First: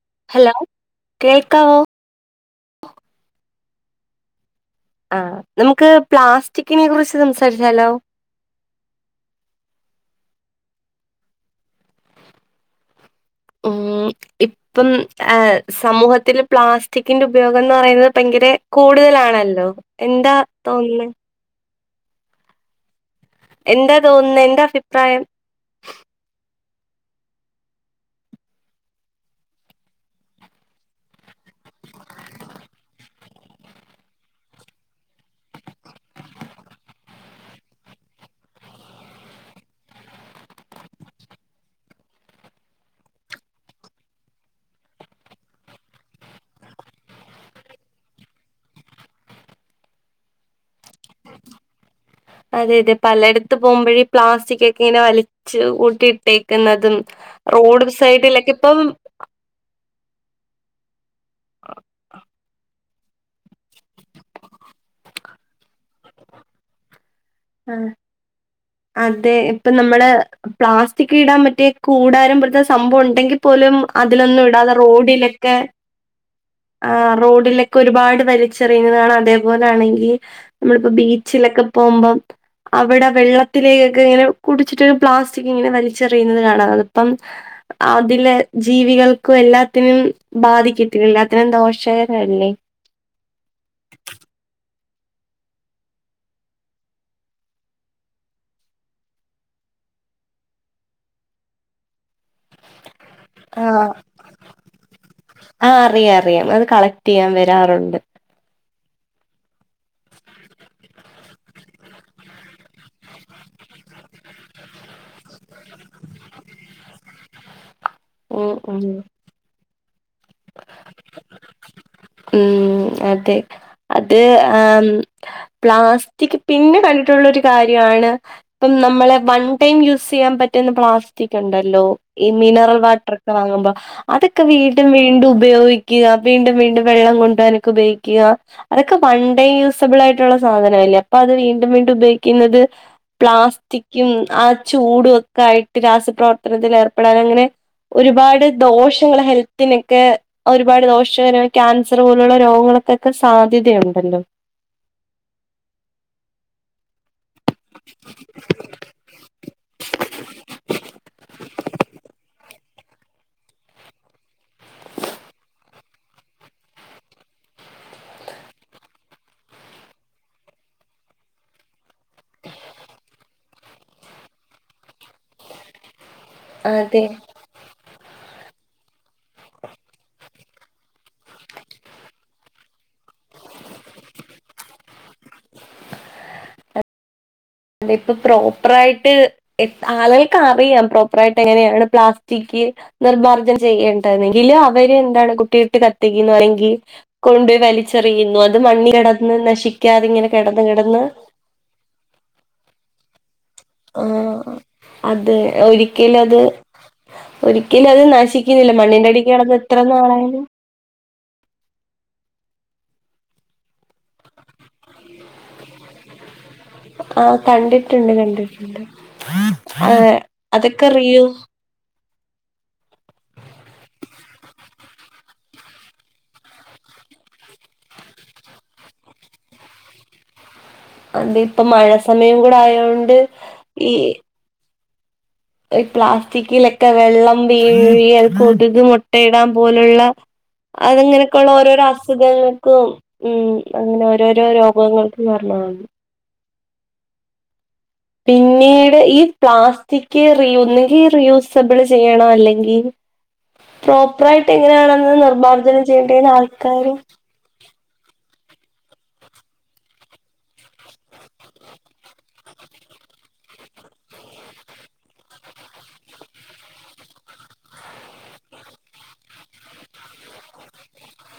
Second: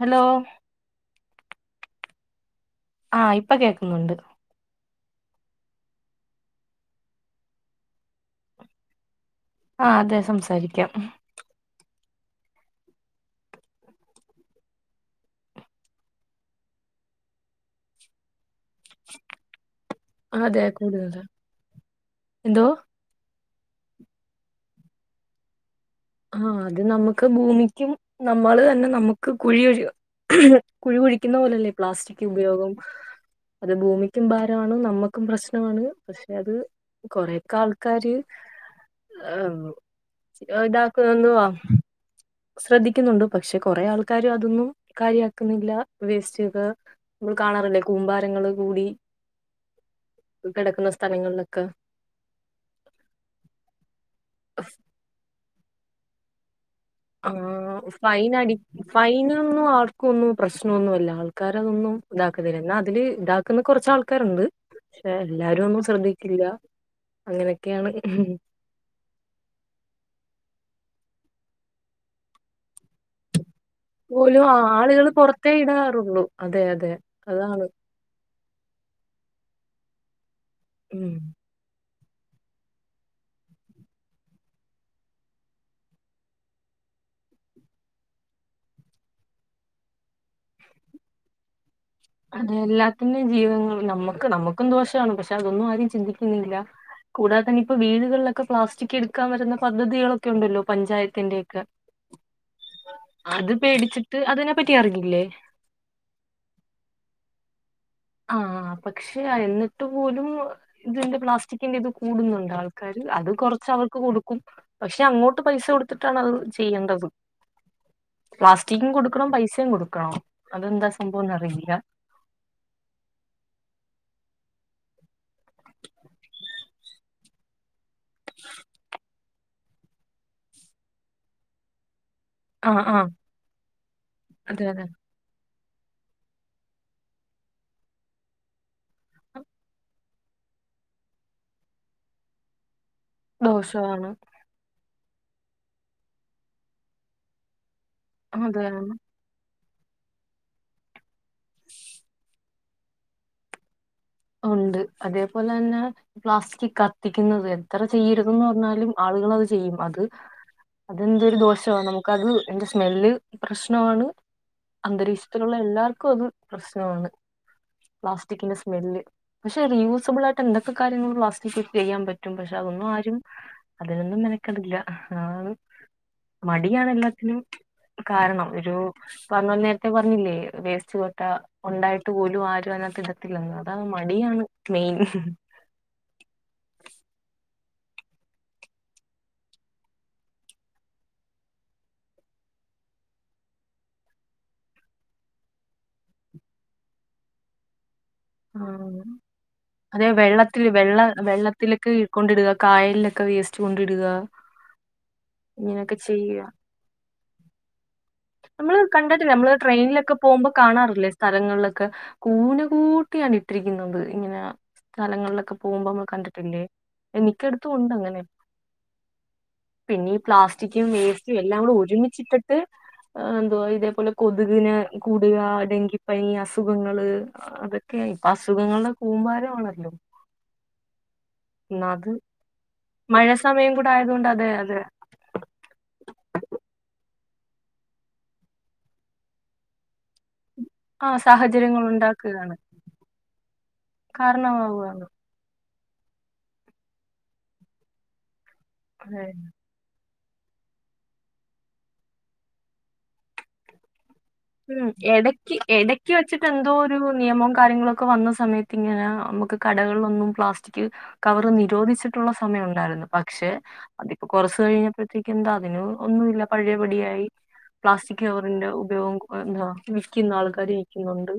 Hello കേൾക്കാവോ ആ ഇപ്പ കേക്കുന്നോണ്ട് ആ നമുക്ക് പ്ലാസ്റ്റിക്കിനെ കുറിച്ച് സംസാരിച്ചാലോ ആഅതെ സംസാരിക്കാം മ് മ് ഇപ്പം അ സമൂഹത്തില് പ്ലാസ്റ്റിക്കിന്റെ ഉപയോഗം എന്ന് പറയുന്നത് ഭയങ്കരെ കൂടുതലാണല്ലോ എന്താ അതെ തോന്നുന്നെ കൂടുതലാ എന്തോ എന്താ തോന്നുന്നേ എന്താ അഭിപ്രായം ആ അത് നമുക്ക് ഭൂമിക്കും നമ്മള് തന്നെ നമുക്ക് കുഴിഒഴു കുഴി കുഴിക്കുന്ന പോലല്ലേ പ്ലാസ്റ്റിക് ഉപയോഗം അത് ഭൂമിക്കും ബാരാണ് നമ്മുക്കും പ്രശ്നവാണ് പക്ഷെ അത് കൊറെക്കെ ആൾക്കാര് [unintelligible] തീന്വാ [inaudible] ശ്രദ്ധിക്കുന്നുണ്ട് പക്ഷെ കൊറെേ ആൾക്കാര് അതൊന്നും കാര്യാക്കുന്നില്ല വേസ്റ്റ് ചെയ്ത് മ്മൾ കാണാറില്ലേ കൂമ്പാരങ്ങൾ കൂടി. കിടക്കുന്ന സ്ഥലങ്ങളിലൊക്കെ അതെ, അതെ, പലെട്ത്ത് പോകുമ്പോഴേ ഈ പ്ലാസ്റ്റിക് ഒക്കെ ഇങ്ങനെ വലിച്ച്. കൂട്ടിയിട്ടേ. എന്നതും ആ റോഡ് സൈഡിലൊക്കെ, ഇപ്പം. ഇപ്പെന്നും പ്രശ്നം നൊന്നുല്ല ആൾക്കാര് അതൊന്നും ഇതാക്ക്ണില്ല ന്നാ.. ഇതില് ഇതാക്കുന്ന കുറെച്ചാൾക്കാരുണ്ട് പക്ഷെ എല്ലാരും ഒന്നും ശ്രദ്ധിക്കില്ല. ആ അങ്ങനെയൊക്കെയാണ് അതെ ഇപ്പൊ നമ്മള് പ്ളാസ്റ്റിം... സ്റ്റിക്ക് ഇടാൻപറ്റൃ കൂടാരം പോൽത്തെ സംഭവം ഉണ്ടെങ്കിൽ പോലും പോലും അതിലൊന്നും ഇടാതെ ആളുകൾ പുറത്തേ റോഡിലൊക്കെ ഇടാറുള്ളൂ അതെ അതെ ആം അതാണ് റോഡിലൊക്കെ ഒരുപാട് വലിച്ച്. എറിയുന്നതാണ് അതേപോലൊണെങ്കിൽ നമ്മളിപ്പോ ഉം ബീച്ചിലൊക്കെ പോകുമ്പേ അവടെ വെള്ളത്തിലേയെക്കെ ഇങ്ങനെ കുടിച്ചിട്ട് പ്ലാസ്റ്റിക് ഇങ്ങനെ വലിച്ചെറിയുന്നത് കാണാം ഇപ്പം. അതിലെ ജീവികൾക്കും എല്ലാത്തിനും ബാധിക്കത്തി എല്ലാത്തിനും ദോഷം. അതെ എല്ലാത്തിനും ജീവിതങ്ങൾ നമ്മുക്ക് നമ്മുക്കും ദോഷാണ്, പക്ഷെ അതൊന്നും ആരും, ചിന്തിക്കുന്നില്ല. കൂടാതെ നിപ്പെ വീടുകളിലൊക്കെ പ്ലാസ്റ്റിക് എടുക്കാൻ വരുന്ന പദ്ധതികളൊക്കെ ഉണ്ടല്ലോ പഞ്ചായത്തിന്റെയക്കെ. [unintelligible] ആ... പേടിച്ചിട്ട് അതിനെപ്പറ്റി അറിഞ്ഞില്ലേ ആ അറിയാം അറിയാം അത് കളക് തിയാൻ വരാറുണ്ട് ആഹ് പക്ഷെ? എന്നിട്ട് പോലും തിന്റെ പ്ലാസ്റ്റിക്കിന്റെ ഇത് കൂടുന്നുണ്ട് ആൾക്കാാര്. അതും കൊറച്ച് അവർക്ക് കൊടുക്കും പക്ഷെ അങ്ങോട്ട് പൈസ കൊടുത്തിട്ടാണ് അതും ചെയ്യേണ്ടത് ഉം ഉം പ്ലാസ്റ്റിക്കും കൊടുക്കെണം പൈസയും കൊടുക്കെണം അതെന്താ സംഭവന്നറിയില്ല. ഉം അതെ അത് പ്ലാസ്റ്റിക് പിന്നെ കണ്ടിട്ടുള്ളരു കാര്യ യാണ്. ഇപ്പം നമ്മൾ വൺ ടൈം യൂ ചെയ്യാൻ പറ്റുന്ന പ്ലാസ്റ്റിക് ഉണ്ടല്ലോ? ഈ മിനറൽ ആഹ് ആഹ് വാട്ടറെക്കെ വാങ്ങുമ്പോ അതൊക്കെ അതെ അതെ വീണ്ടും, വീണ്ടും. ഉപയോഗിക്കുക വീണ്ടും, വീണ്ടും, വെള്ളം കൊണ്ടെവാനൊക്കെ ഉപയോഗിക്കുക. അതൊക്കെ വൺണ്ടേ യൂസബിൾ ആയിട്ടുള്ള. സാധനല്ലേ അപ്പൊ അത് വീണ്ടും വീണ്ടും ഉപയോഗിക്കുന്നത് പ്ലാസ്റ്റിക്കും ദോഷമാണ് ആ ചൂടും ഒക്കായിട്ട് രാസപ്രവർത്തനത്തിൽ ഏർപ്പെടാൻ അങ്ങനെ ഒരുപാട് അതെ ദോഷങ്ങൾ ഹെൽത്തിനൊക്കെ ഒരുപാട് ദോഷകരായ ക്യാൻസർ പോലുള്ള രോഗങ്ങളൊക്കെൊക്കെ സാധ്യതയുണ്ട്. ഉണ്ട് അതേപോലെ തന്നെ പ്ലാസ്റ്റിക് ത്തിക്കുന്നത് എത്ര ചെയ്യരുതെന്ന് പറഞ്ഞാലും ആളുകളത് ചെയ്യും അത് അതെന്റെ ഒരു ദോഷമാണ് നമുക്കത് എ സ്മെല്ല് പ്രശ്നാണ് അന്തരീക്ഷത്തിലുള്ള എല്ലാർക്കും അത് പ്രശ്നമാണ് പ്ലാസ്റ്റിക് ഇന് സ്മെല് പക്ഷെ റീ യൂസബിൾ ആയിട്ട് എന്തൊക്കെ കാര്യങ്ങൾ പ്ലാസ്റ്റിക് ചെയ്യാൻ പറ്റും പക്ഷെ അതെന്നും ആരും അതിനെന്നും മെനക്കെടില്ല ആം മടിയാണ് അതെ എല്ലാത്തിനും കാരണം ഒരു പ്പമ്മൾ നേരത്തെ പറഞ്ഞില്ലേ വേസ്റ്റ് കൊട്ട ഉണ്ടായിട്ട് പോലും ആരും അയിനകത്ത് ടത്തില്ലെന്ന് അതാ മടിയാണ് മെയിൻ അതിപ്പൊ പ്രോപ്പറായിട്ട്, എ ആളുകൾക്ക് അറിയാം. പ്രോപ്പറാ യിട്ട് എങ്ങനെയാണ് പ്ലാസ്റ്റിക്. നിർ്മാർജ്ജം ചെയ്യേണ്ടരുന്നെങ്കിൽ അവര് എന്താണ് കുട്ടിട്ട് കത്തിുകന്ന്ണെങ്കിൽ കൊണ്ടുപയി വലി ചെറിയുന്നു അത് മണ്ണി ആഹ് കിടന്ന് നശിക്കാത അതെ ഇങ്ങനെ കിടന്ന് വെള്ളത്തില് വെള്ള കിടന്ന്. വെള്ളത്തിലൊക്കെ കൊണ്ടിടുക കായലിലൊക്കെ വെസ്റ്റ് ആ അത് ഇങ്ങനെയൊക്കെ ഒരിക്കലും അത് ചെയ്യുക ഒരിക്കലും അത് നാശിക്കുന്നില്ല നമ്മള് മണ്ണിന്റെ അടി കണ്ടിട്ടില്ലേ നമ്മള് കിടന്ന് എത്ര ട്രെയിനിലൊക്കെ നാളാലും പോകുമ്പോ കാണാറില്ലേ സ്ഥലങ്ങളിലൊക്കെ കൂന് കൂട്ട കുപ്പിയാണ് ഇട്ടിരിക്കുന്നത് ഇങ്ങനെ സ്ഥലങ്ങളിലൊക്കെ പോകുമ്പോ നമ്മൾ കണ്ടിട്ടില്ലേ ആഹ് എനിക്കടുത്തും ഉണ്ട് കണ്ടിട്ടുണ്ട് അങ്ങനെ കണ്ടിട്ടുണ്ട് പിന്നെ പ്ലാസ്റ്റിക്കും അതൊക്കെ റിയൂ വേസ്റ്റും എല്ലാം കൂടെ ഒരുമിച്ച് ചിക്കട്ട് എന്ത്വ ഇതേപോലെ കൊത്കിനെ കൂടുക ഡെങ്കിപ്പനി അസുഖങ്ങള് അതെ ക്കെ ഇപ്പൊ അസുഖങ്ങള്ടെ കൂമ്പാരണല്ലൊ അത് ഇപ്പ മഴ ന്നാക് സമയം കൂടെ ആയോണ്ട് മഴ സമയം ഈ കുടെ ആയത് കൊണ്ട് അതെ അതെ പ്ലാസ്റ്റിക്കിലൊക്കെ [unintelligible] കൊതുക് മൊട്ടയിടാൻ പോലുള്ള ആ അത്ങ്ങനെക്കൊള്ള സാഹചര്യങ്ങൾ ഓരോരൊ ഉണ്ടാക്കുകയാണ് അസുഖങ്ങൾക്കും ഉം അങ്ങനെ ഓരോരൊ കാരണമാവുകയാണ് രോഗങ്ങൾക്കും കർണ പിന്നീട് ഈ അതെ പ്ലാസ്റ്റിക് ക്കെ ഒന്നുകി റിയൂസബ്ൾ ചെയ്യണം അല്ലെങ്കി ഉം എടക്ക് എടക്ക് വച്ച്ട്ട് എന്തോ ആൾക്കാര് ഒര് നിയമവും കാര്യങ്ങളൊ ക്കെ വന്ന സമയത്തിങ്ങനെ ഞമ്മക്ക് കടകളിലൊന്നും പ്ലാസ്റ്റിക് കവർ നിരോധിച്ചിട്ടുള്ള സമയം ഉണ്ടായിരുന്നു പക്ഷെ അതിപ്പൊ കൊറഷ് കഴിഞ്ഞപ്പൾത്തേക്കെന്താ അതിന് ഒന്നുല്ല പഴെപടിയായി പ്ലാസ്റ്റിക് കവറിന്റെ ഉപയോഗം ന്താ വിക്ക്ന്ന ആൾക്കാര് വിക്കുന്നുണ്ട്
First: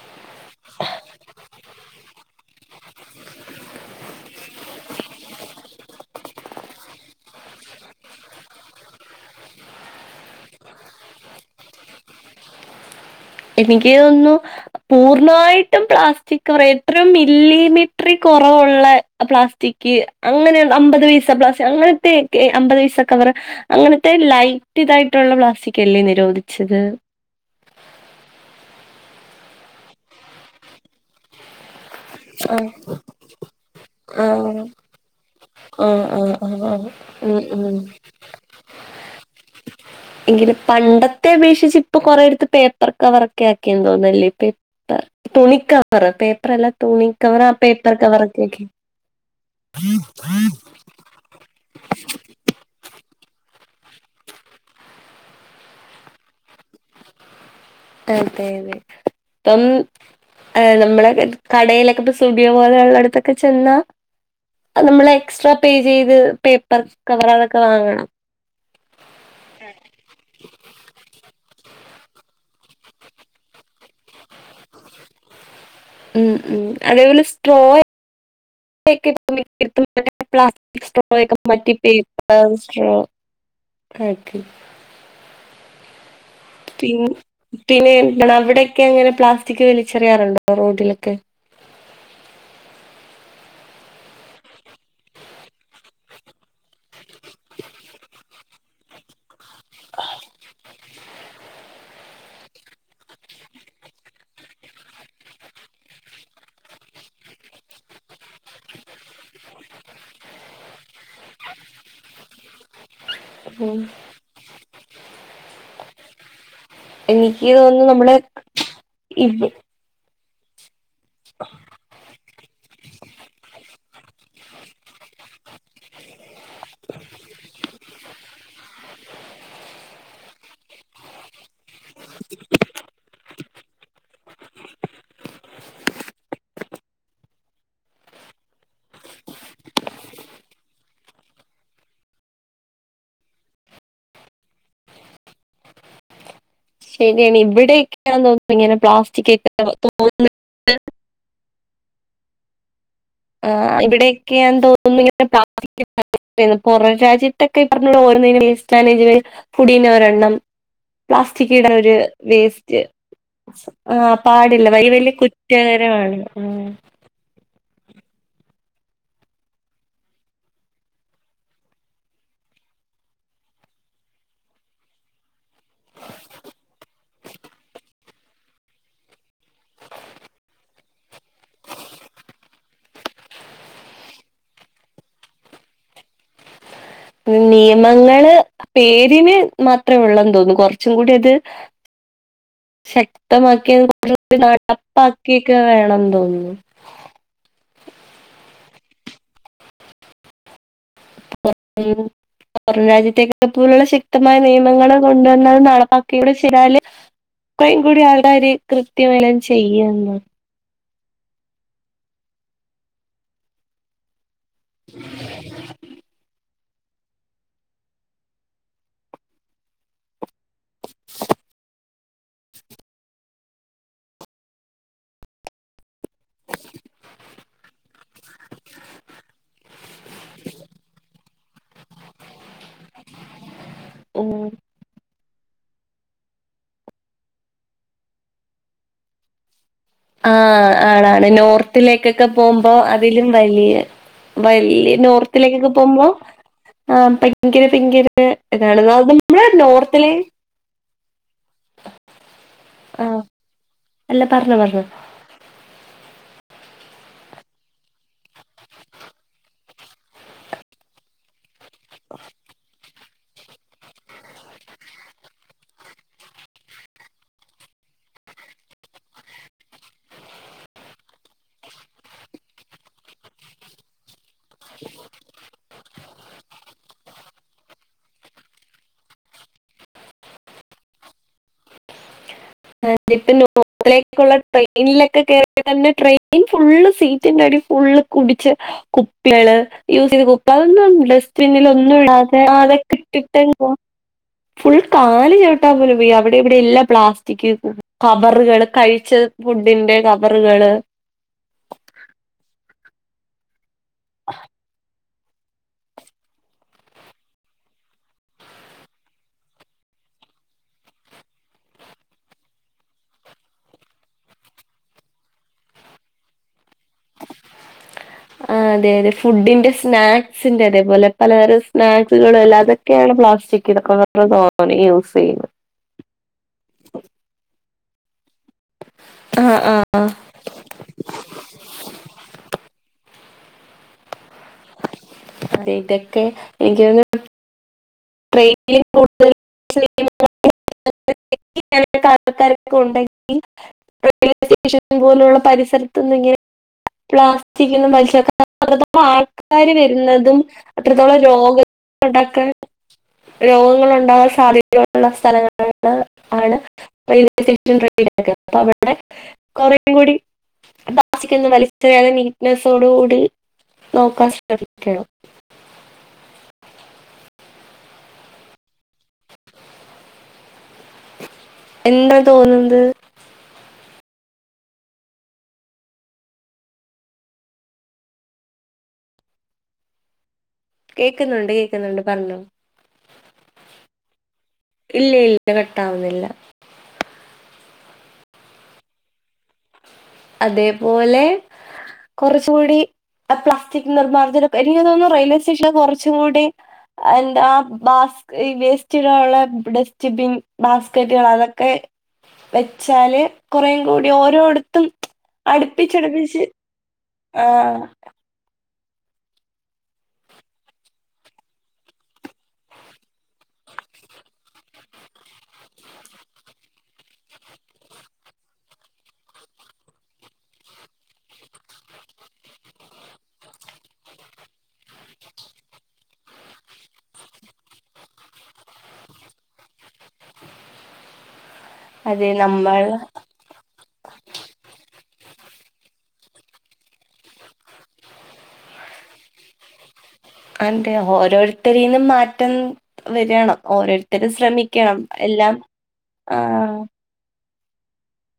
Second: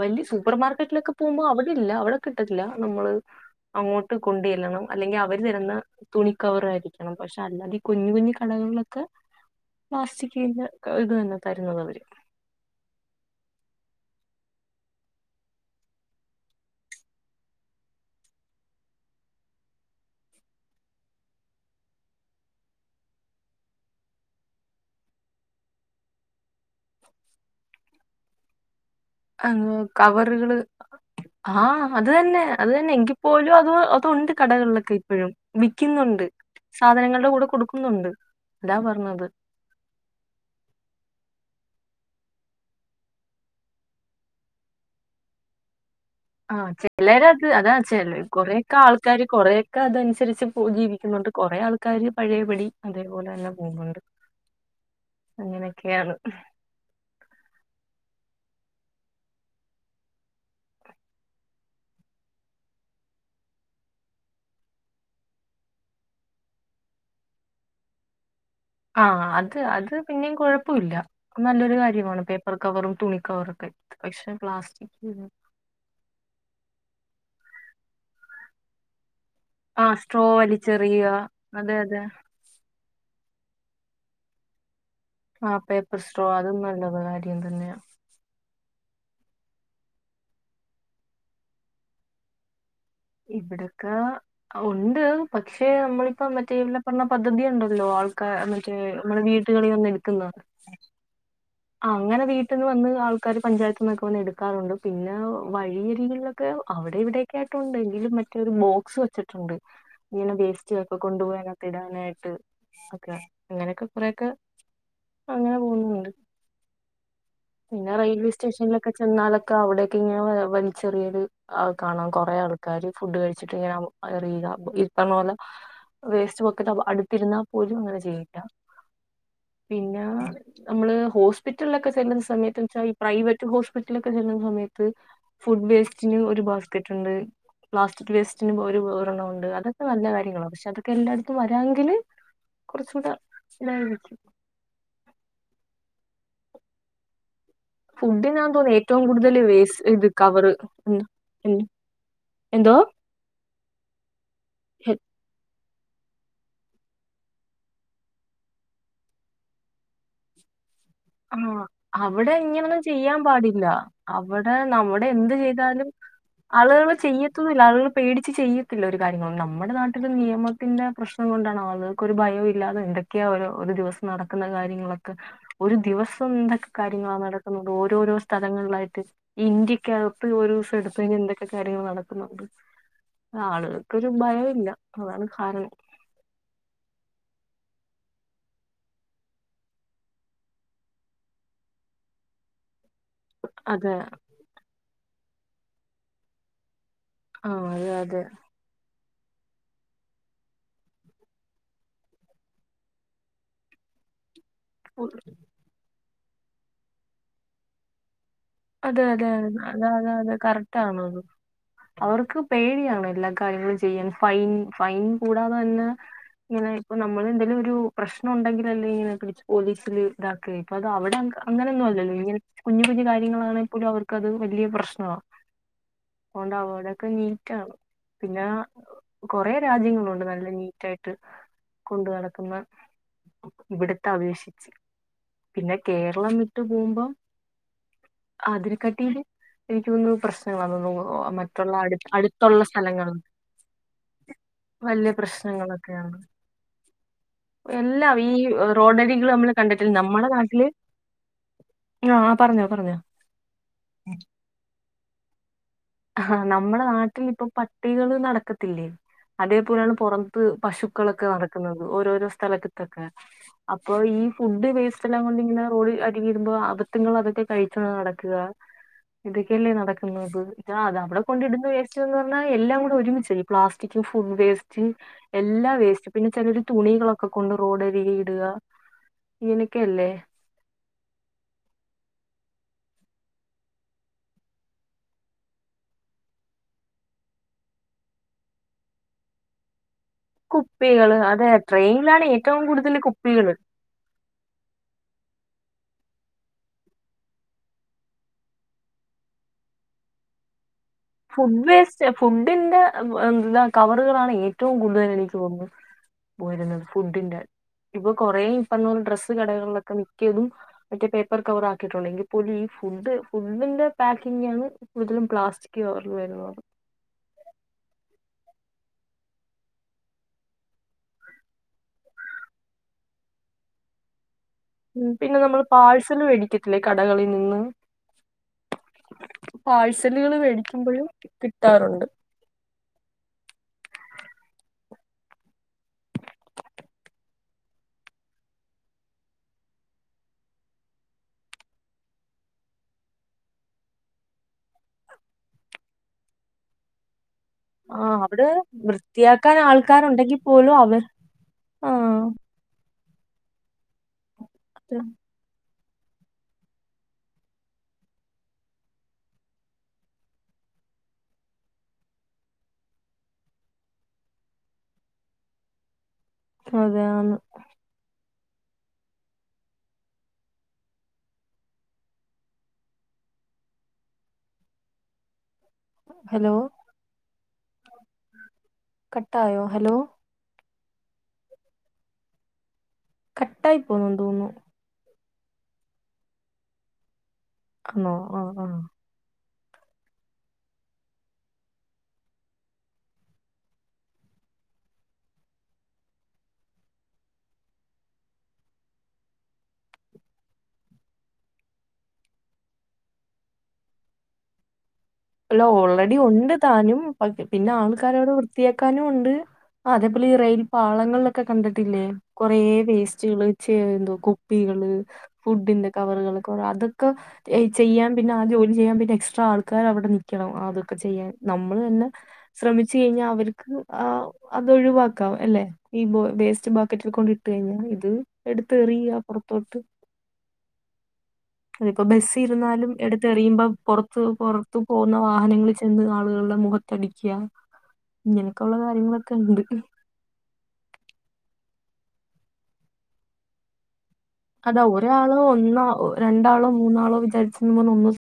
വല്യ സുഖ സൂപ്പർമാർക്കറ്റ്ലൊക്കെ പോവുമ്പൊ അവടെ ഇല്ല അവിടെ കിട്ടത്തില്ല നമ്മള് അങ്ങോട്ട് കൊണ്ട്വല്ലണം അല്ലെങ്കി അവര്തരുന്ന തുണിക്കവറായിരിക്കണം പക്ഷെ അല്ലാതെ കുഞ്ഞു കുഞ്ഞു കള നമ്മക്ക് പ്ലാസ്റ്റികിന്റെ ഇത് തന്നെ തരുന്നത് അവര് എനിക്കോന്ന്ന്നു പൂർണ്ണായിട്ടും പ്ലാസ്റ്റിക്കവറ് എത്രൊ മില്ലിമീറ്റ്റികൊ കൊറവുള്ള പ്ലാസ്റ്റിക്ക് അങ്ങനെ അമ്പത് പയ്സ പ്ലാസി അമ്പത് പൈസ കവറ് അങ്ങനത്തെ ലൈറ്റ്തായിട്ടുള്ള പ്ലാസ്റ്റികല്ലെ നിരോധിച്ചത് അങ കവറ്കള് ആഹ് അത് തന്നെ ആ അത് തന്നെ എങ്കിപ്പോലും അത് ആ അതുണ്ട് കടകളിലൊക്കെ ഇപ്പഴും ആ ആ വിക്ക്ന്നുണ്ട് ആ ആ സാധനങ്ങള്ടെ ഉം കൂടെ ഉം കൊടുക്കുന്നുണ്ട് അല്ലാ പറഞ്ഞത് എങ്കിലും പണ്ടത്തെ അപേക്ഷിച്ച് ഇപ്പൊ കൊറേട്ത്ത് പേപ്പർ കവറൊക്കെ ആക്കിയെന്ന് തോന്ന്ന്നല്ലെ പേപ്പർ തുണിക്ക ആഹ് ചെലരത് അതാ ചെ കവറൊക്കെ ആക്കി കൊറേക്കെ ആൾക്കാര് കൊറേക്കെ അതന്സരിച്ച് പൊ ജീവിക്കുന്നുണ്ട് കൊറേ ആൾക്കാര് പഴെപടി അതേപോലന്നെ പോക്ണ്ണ്ട് അങ്ങനെക്കാണ് ക്കാൽതേദ് തൊൻ ഏഹ് നമ്മളെ കടയിലൊക്കെ ഇപ്പ സുബിയ പോലെള്ളട്ത്തൊക്കെ ചെന്നാ നമ്മള് എക്സ്ട്രാ പേ ചെയ്ത് പേപ്പർ കവർ അതൊക്കെ വാങ്ങണം ആഹ് അത് അത് പിന്നെം കൊഴപ്പല്ല നല്ലൊരു കാര്യ പേപ്പർ കവറും തുണി കവറൊക്കെ പക്ഷെ പ്ലാസ്റ്റിക് ഉം ഉം അതെപോലെ സ്ടോയൊക്ക ആ സ്ട്രോ [unintelligible] സ്ട്രോ വലിച്ചെറിയുക അതെ അതെ ആക്കി ആഹ് പേപ്പർസ് പിൻ പിന്നെ എന്താണ് അവ്ടെ ക്കങ്ങനെ പ്ലാസ്റ്റിക് വലിച്ചെറിയാറുണ്ടൊ? റോട്ടിലൊക്കെ ഇവിടൊക്ക ഉണ്ട് പക്ഷെ നമ്മളിപ്പ മറ്റേ പറഞ്ഞ പദ്ധതി ണ്ടല്ലൊ ആൾക്ക മറ്റേ നമ്മളെ വീട് എട്ക്ക്ന്ന അങ്ങന വീ വന്ന് ആൾക്കാറ് പഞ്ചായത്ത്ന്നൊക്കെ വന്ന് എട്ക്കാറുണ്ട് പിന്നെ വഴിയരികിലൊക്കെ അവടെ ഇവടെയൊക്കായിട്ടുണ്ട് ല് മറ്റൊരു ബോക്സ് വച്ചിട്ടുണ്ട് ഇങ്ങനെ വേസ്റ്റൊക്കെ കൊണ്ടുപോയിനകത്തിടാനായിട്ട് ഉം അങ്ങനെയൊക്കെ കൊറേക്കെ അങ്ങനെ പോവുന്നുണ്ട് എനിക്ക് തോന്നുന്നു പിന്നെ നമ്മള് റെയിൽവേ സ്റ്റേഷനിലൊക്കെ ഇവ് ചെന്നാലൊക്കെ അവിടെക്കെങ്ങനെ വ ചെറിയൊര് ആൾക്കാണോ കൊറേ ആള് ക്കാരി ഫുഡ് കഴിച്ചിട്ടിങ്ങനെ എറിയുക ഇപ്പം പോലെ വേസ്റ്റ് ബക്കറ്റ് അട്ത്തിരുന്നാ പോലും ഇങ്ങനെ ചെയ്യില്ല പിന്നാ നമ്മള് ഹോസ്പിറ്റ്ലൊക്കെ ചെല്ല്ന്ന സമയത്ത് ഈ പ്രൈവറ്റ് ഹോസ്പിറ്റലൊക്കെ ചെല്ല്ന്ന സമയത്ത് ഫുഡ് വേസ്റ്റിന് ഒരു ബാസ്കറ്റ് ഉണ്ട് പ്ലാസ്റ്റിക് വേസ്റ്റിന് ഒരു വേറെന്നമുണ്ട് അതൊക്കെ നല്ല കാര്യങ്ങളാണ് പക്ഷെ അതൊക്കെ എല്ലായിടത്തും വരാമെങ്കില് കുറച്ചു കൂടെ എായിക്ക [unintelligible] [inaudible] ശരിയാണ് ഇവിടെയൊക്കെയാന്ന് ഫുഡിനാ തോന്നുന്നു തോന്നുന്നത് ഇങ്ങനെ ഏറ്റവും പ്ലാസ്റ്റിക് കൂടുതൽ ഒക്കെ വേസ്റ്റ് തോ ഇത് കവറ് എന്തോ ആ ഇവിടെയൊക്കെ [unintelligible] ഞാൻ ഹെ- തോന്നുന്നു ഇങ്ങനെ പ്രാർത്ിക്ക പുറ രാജ്യത്തൊക്കെ [unintelligible] ഈ പറഞ്ഞോ ഓരോുംസ്ാന ഫുടീ ഒരെണ്ണം ആ പ്ലാസ്റ്റിക്കിട ഒരു അവിടെ വേസ്റ്റ് ഇങ്ങനൊന്നും ചെയ്യാൻ പാടില്ല ആ അവിടെ പാടില്ല വലിയ നമ്മടെ വലിയ എന്ത് ചെയ്തലും കുറ്റകരമാണ് ആളുകൾ ചെയ്യത്തോന്നില്ല ആളുകൾ പേടിച്ച് ചെയ്യത്തില്ല ഒരു കാര്യങ്ങളും നമ്മുടെ നാട്ടിൽ നിയമത്തിന്റെ പ്രശ്നം കൊണ്ടാണ് ആളുകൾക് ഒരു ഭായോവില്ലാതെ ക്ക ഒരു ദിവസം നടക്കുന്ന കാര്യങ്ങളൊക്കെ ഒരു ദിവസം എന്തൊക്കെ കാര്യങ്ങളാണ് നടക്കുന്നത് ഓരോരോ സ്ഥലങ്ങളിലായിട്ട് ഇന്ത്യക്കകത് [unintelligible] പ്പെയിന്എന്തൊക്കെ കാര്യങ്ങൾ നടക്കുന്നുണ്ട് ആളുകൾക്കൊരു ഭയവില്ല അതാണ് കാരണം നിയമങ്ങൾ പേരിന് മാത്രേ ഉള്ളെന്ന് തോന്നുന്നു കൊറച്ചും കൂടി അത് ശക്തമാക്കിയത് അതെ [unintelligible] നടപ്പാക്കിക്കെ വേണം തോന്നുന്നു ആ അതെ അതെ [unintelligible] പൊറം രാജ്യത്തക്കെ പോലുള്ള ശക്തമായ നിയമങ്ങൾ ഉ- കൊണ്ടുവന്നാ നടപ്പാ ഇടെ ചിലല് കുറയും കൂടി ആൾക്കാര് അതെ കൃത്യം അതെ എല്ലാം അതെ അതെ ചെയ്യുന്നു [unintelligible] അവർക്ക് പേടിയാണ് എല്ലാ കാര്യങ്ങളും ചെയ്യാൻ ഫൈൻ ഫൈൻ കൂടാതെ തന്നെ ഇങ്ങനെ ഇപ്പൊ നമ്മൾ എന്തേലും ഒരു പ്രശ്നം ഉണ്ടെങ്കിൽല്ലേ ഇങ്ങനെക്കെ വിളിച്ചു പോലീസില് ഇതാക്ക അപ്പ അത് അവിടെ അങ്ങനൊന്നല്ലോ ഇങ്ങനെ കുഞ്ഞു കുഞ്ഞു കാര്യ- - കാര്യങ്ങളാണെ പോലും അവർക്ക്ത് വലിയ പ്രശ്നമാണ് അതോണ്ട് അവരൊക്കെ നീറ്റാണ് പിന്നെ കൊറെ രാജ്യങ്ങളുണ്ട് നല്ല നീറ്റ് ആയിട്ട് കൊണ്ട് നടക്കുന്ന ഇവിടത്തെ ഉം അപേക്ഷിച്ച് പിന്നെ കേരളം വിട്ട് പോകുമ്പം അതിനെ കട്ടിയില് ആ ആണാണ് അടു നോർത്തിലേക്കൊക്കെ അടുത്തുള്ള പോകുമ്പോ സ്ഥലങ്ങളിൽ അതിലും വലിയ വല്യ വലിയ നോർത്തിലേക്കൊക്കെ പ്രശ്നങ്ങളൊക്കെയാണ് പോകുമ്പോ ആ ഭയങ്കര എല്ലാം ഭയങ്കര ഈ താണ് അത് റോഡരികിൽ നമ്മളെ നമ്മൾ കണ്ടിട്ടില്ലേ നോർത്തിലെ നമ്മുടെ നാട്ടില് ആ പറഞ്ഞോ പറഞ്ഞോ ആ അല്ല പറഞ്ഞോ പറഞ്ഞോ ആ നമ്മുടെ നാട്ടിൽ ഇപ്പൊ പട്ടികൾ നടക്കത്തില്ലേ അതേപോലെയാണ് പുറത്ത് പശുക്കളൊക്കെ നടക്കുന്നത് ഓരോരോ സ്ഥലത്ത് അപ്പൊ ഈ ഫുഡ്‌ വേസ്റ്റ് എല്ലാം കൊണ്ട് ഇങ്ങനെ റോഡ് അരികി ഇടുമ്പോ അതിട്ടങ്ങൾ അതൊക്കെ കഴിക്കുക നടക്കുക ഇതൊക്കെയല്ലേ നടക്കുന്നത് ആ അത് അവിടെ കൊണ്ട് ഇടുന്ന വേസ്റ്റ് എന്ന് പറഞ്ഞാൽ എല്ലാം കൂടെ ഒരുമിച്ച് പ്ലാസ്റ്റിക് ഫുഡ് വേസ്റ്റ് എല്ലാ വേസ്റ്റ് പിന്നെ ചിലരു തുണികളൊക്കെ കൊണ്ട് റോഡരികെ ഇടുക ഇങ്ങനൊക്കെ അല്ലേ ഇപ്പ നോർത്തിലെക്കുള്ള ട്രെയിനിലൊക്കെ കേയറി തന്നെ ട്രെയിൻ ഫുള്ള് സീറ്റിന്റെറ അടി ഫുള്ള് കുടിച്ച കുപ്പികള് യൂസ് ചെയ്ത് കുൂപ്പ അതൊന്നും കുപ്പികള് അതെ ഡസ്റ്റ്ബിിനില ഒന്നും ട്രെയിനിലാണ് ഇടാതെ ഏറ്റവും കൂടുതൽ അതൊക്കെ കുപ്പികള് ഇട്ടിട്ട [inaudible] ഫുൾ കാല് ചവിട്ടാ പോലെ വയ്യാ അവിടെ ഇവിടെ എല്ലാ പ്ലാസ് റ് കവറുകള് കഴിച്ച ഫുഡിന്റെ കവറുകള് ഫുഡ് വേസ്റ്റ് ഫുഡിന്റെ എന്താ കവറുകളാണ് ഏറ്റവും കൂടുതൽ തോന്നുന്നു. പോരുന്നത് ഫുഡിന്റെ ഇപ്പൊ കുറേ ഇപ്പറഞ്ഞ പോലെ ഡ്രസ്സ് കടകളിലൊക്കെ മിക്കിയതും മറ്റേ പേപ്പർ കവർ ആക്കിയിട്ടുണ്ട്. എങ്കിൽ പോലും ഈ ഫുഡ് ഫുഡിന്റെ പാക്കിംഗാണ് കൂടുതലും പ്ലാസ്റ്റിക് ക്കോറിൽ വരുന്നത്. ആ അതെ അതെ ഫുഡിന്റെ സ്നാക്സിന്റെ അതേപോലെ പലതരം സ്നാക്സുകളും അല്ല അതൊക്കെയാണ് പ്ലാസ്റ്റിക് ഇതക്കെ നല്ലതോ ഉം പിന്നെ നമ്മള് പാഴ്സൽ മേടിക്കത്തില്ലേ കടകളിൽ നിന്ന് ആഹ് ആഹ് പാഴ്സലുകള് മേടിക്കുമ്പോഴും കിട്ടാറുണ്ട്. അതെ ഇതൊക്കെ എനിക്കു തോന്നുന്നു [inaudible] ക്കാരൊക്കെ ഉണ്ടെങ്കി റെയിൽവേ സ്‌റ്റേഷൻ പോലുള്ള പരിസരത്തന്ന് ഇങ്ങനെ പ്ലാസ് ആ [unintelligible] അവിടെ അത്രത്തോളം വൃത്തിയാക്കാൻ ആൾക്കാര് വരുന്നതും ആൾക്കാരുണ്ടെങ്കിൽ പോലും അവർ അത്രത്തോളം രോഗ ആ ഉണ്ടാക്കാൻ രോഗങ്ങൾ ഉണ്ടാകാൻ സാധ്യതയുള്ള സ്ഥലങ്ങളാണ്. ങ്ങള് ആണ് റെയിൽവേ സ്റ്റേഷൻ [unintelligible] ഒക്കെ അപ്പ അവിടെ കൊറേം കൂടി [unintelligible] പ്ലാസ്റ്റിക് വലിച്ചെറിയാതെ നീറ്റ്നെസ്സോടുകൂടി നോക്കാൻ ശ്രമിക്കണം അതെ ആന്ന്. എന്താ തോന്നുന്നത്. ഹലോ കട്ടായോ ഹലോ കേക്കുന്നുണ്ട് കേക്കുന്നുണ്ട് പറഞ്ഞോ. കട്ടായി പോവുന്നൂന്ന് തോന്നുന്നു. ഇല്ല ഇല്ല കട്ടാവുന്നില്ല. ആന്നോ. ആ ആ അതേപോലെ കുറച്ചു കൂടി പ്ലാസ്റ്റിക് നിർമ്മാർ്ജന എനിക്ക് തോന്നുന്നു റെയിൽവേ സ്റ്റേഷനൊക്കെ കുറച്ചു കൂടി എന്താ ബാസ് വേസ്റ്റിടാനുള്ള ഡസ്റ്റ്ബിൻ ബാസ്കറ്റുകൾ അതൊക്കെ വെച്ചാല് കെറെയും കൂടി ഓരോടത്തും അല്ല ഓൾറെഡി അടുപ്പിച്ചടുപ്പിച്ച് ഉണ്ട് താനും. ആ പിന്നെ ആൾക്കാരോട് വൃത്തിയാക്കാനും ഉണ്ട്. ആ അതേപോലെ ഈ റെയിൽ പാളങ്ങളിലൊക്കെ കണ്ടിട്ടില്ലേ. കൊറേ വേസ്റ്റുകള് ച്ച് എന്തോ കുപ്പി കള് ഫുഡിൻ്റെ കവറുകള് കൊറേ അതൊക്കെ ചെയ്യാൻ പിന്നെ ആ ജോലി ചെയ്യാൻ പിന്നെ എസ്ട്രാ ആൾക്കാ ർ അവിടെ നിക്കണം. അതൊക്കെ ചെയ്യാൻ. നമ്മൾ തന്നെ ശ്രമിച്ചു കഴിഞ്ഞാ അവർക്ക് ആ അതു ഒഴിവാക്കാം അല്ലെ ഈ വേസ്റ്റ് ബാസ്ക്കറ്റിൽ കൊണ്ടിട്ട് കഴിഞ്ഞാ. ഇത് എടുത്തെറിയാ പുറത്തോട്ട് അതിപ്പോ അതെ ബസ് നമ്മൾ ഇരുന്നാലും എടുത്ത് എറിയുമ്പോ പുറത്ത് പുറത്ത് തു പോന്ന വാഹനങ്ങളിൽ ചെന്ന് ആളുകളുടെ മുഖത്തടിക്ക ഇങ്ങനൊക്കെ ഉള്ള കാര്യങ്ങളൊക്കെ ഉണ്ട് അതണ്ട് ഓരോരുത്തരീന്നും മാറ്റം വരാണ് ഓരോരു അതാ ഒരാളോ ഒന്നോ രണ്ടാളോ ആ മൂന്നാളോ വിചാരിച്ചന്ന് പറഞ്ഞ് ഒന്നും സം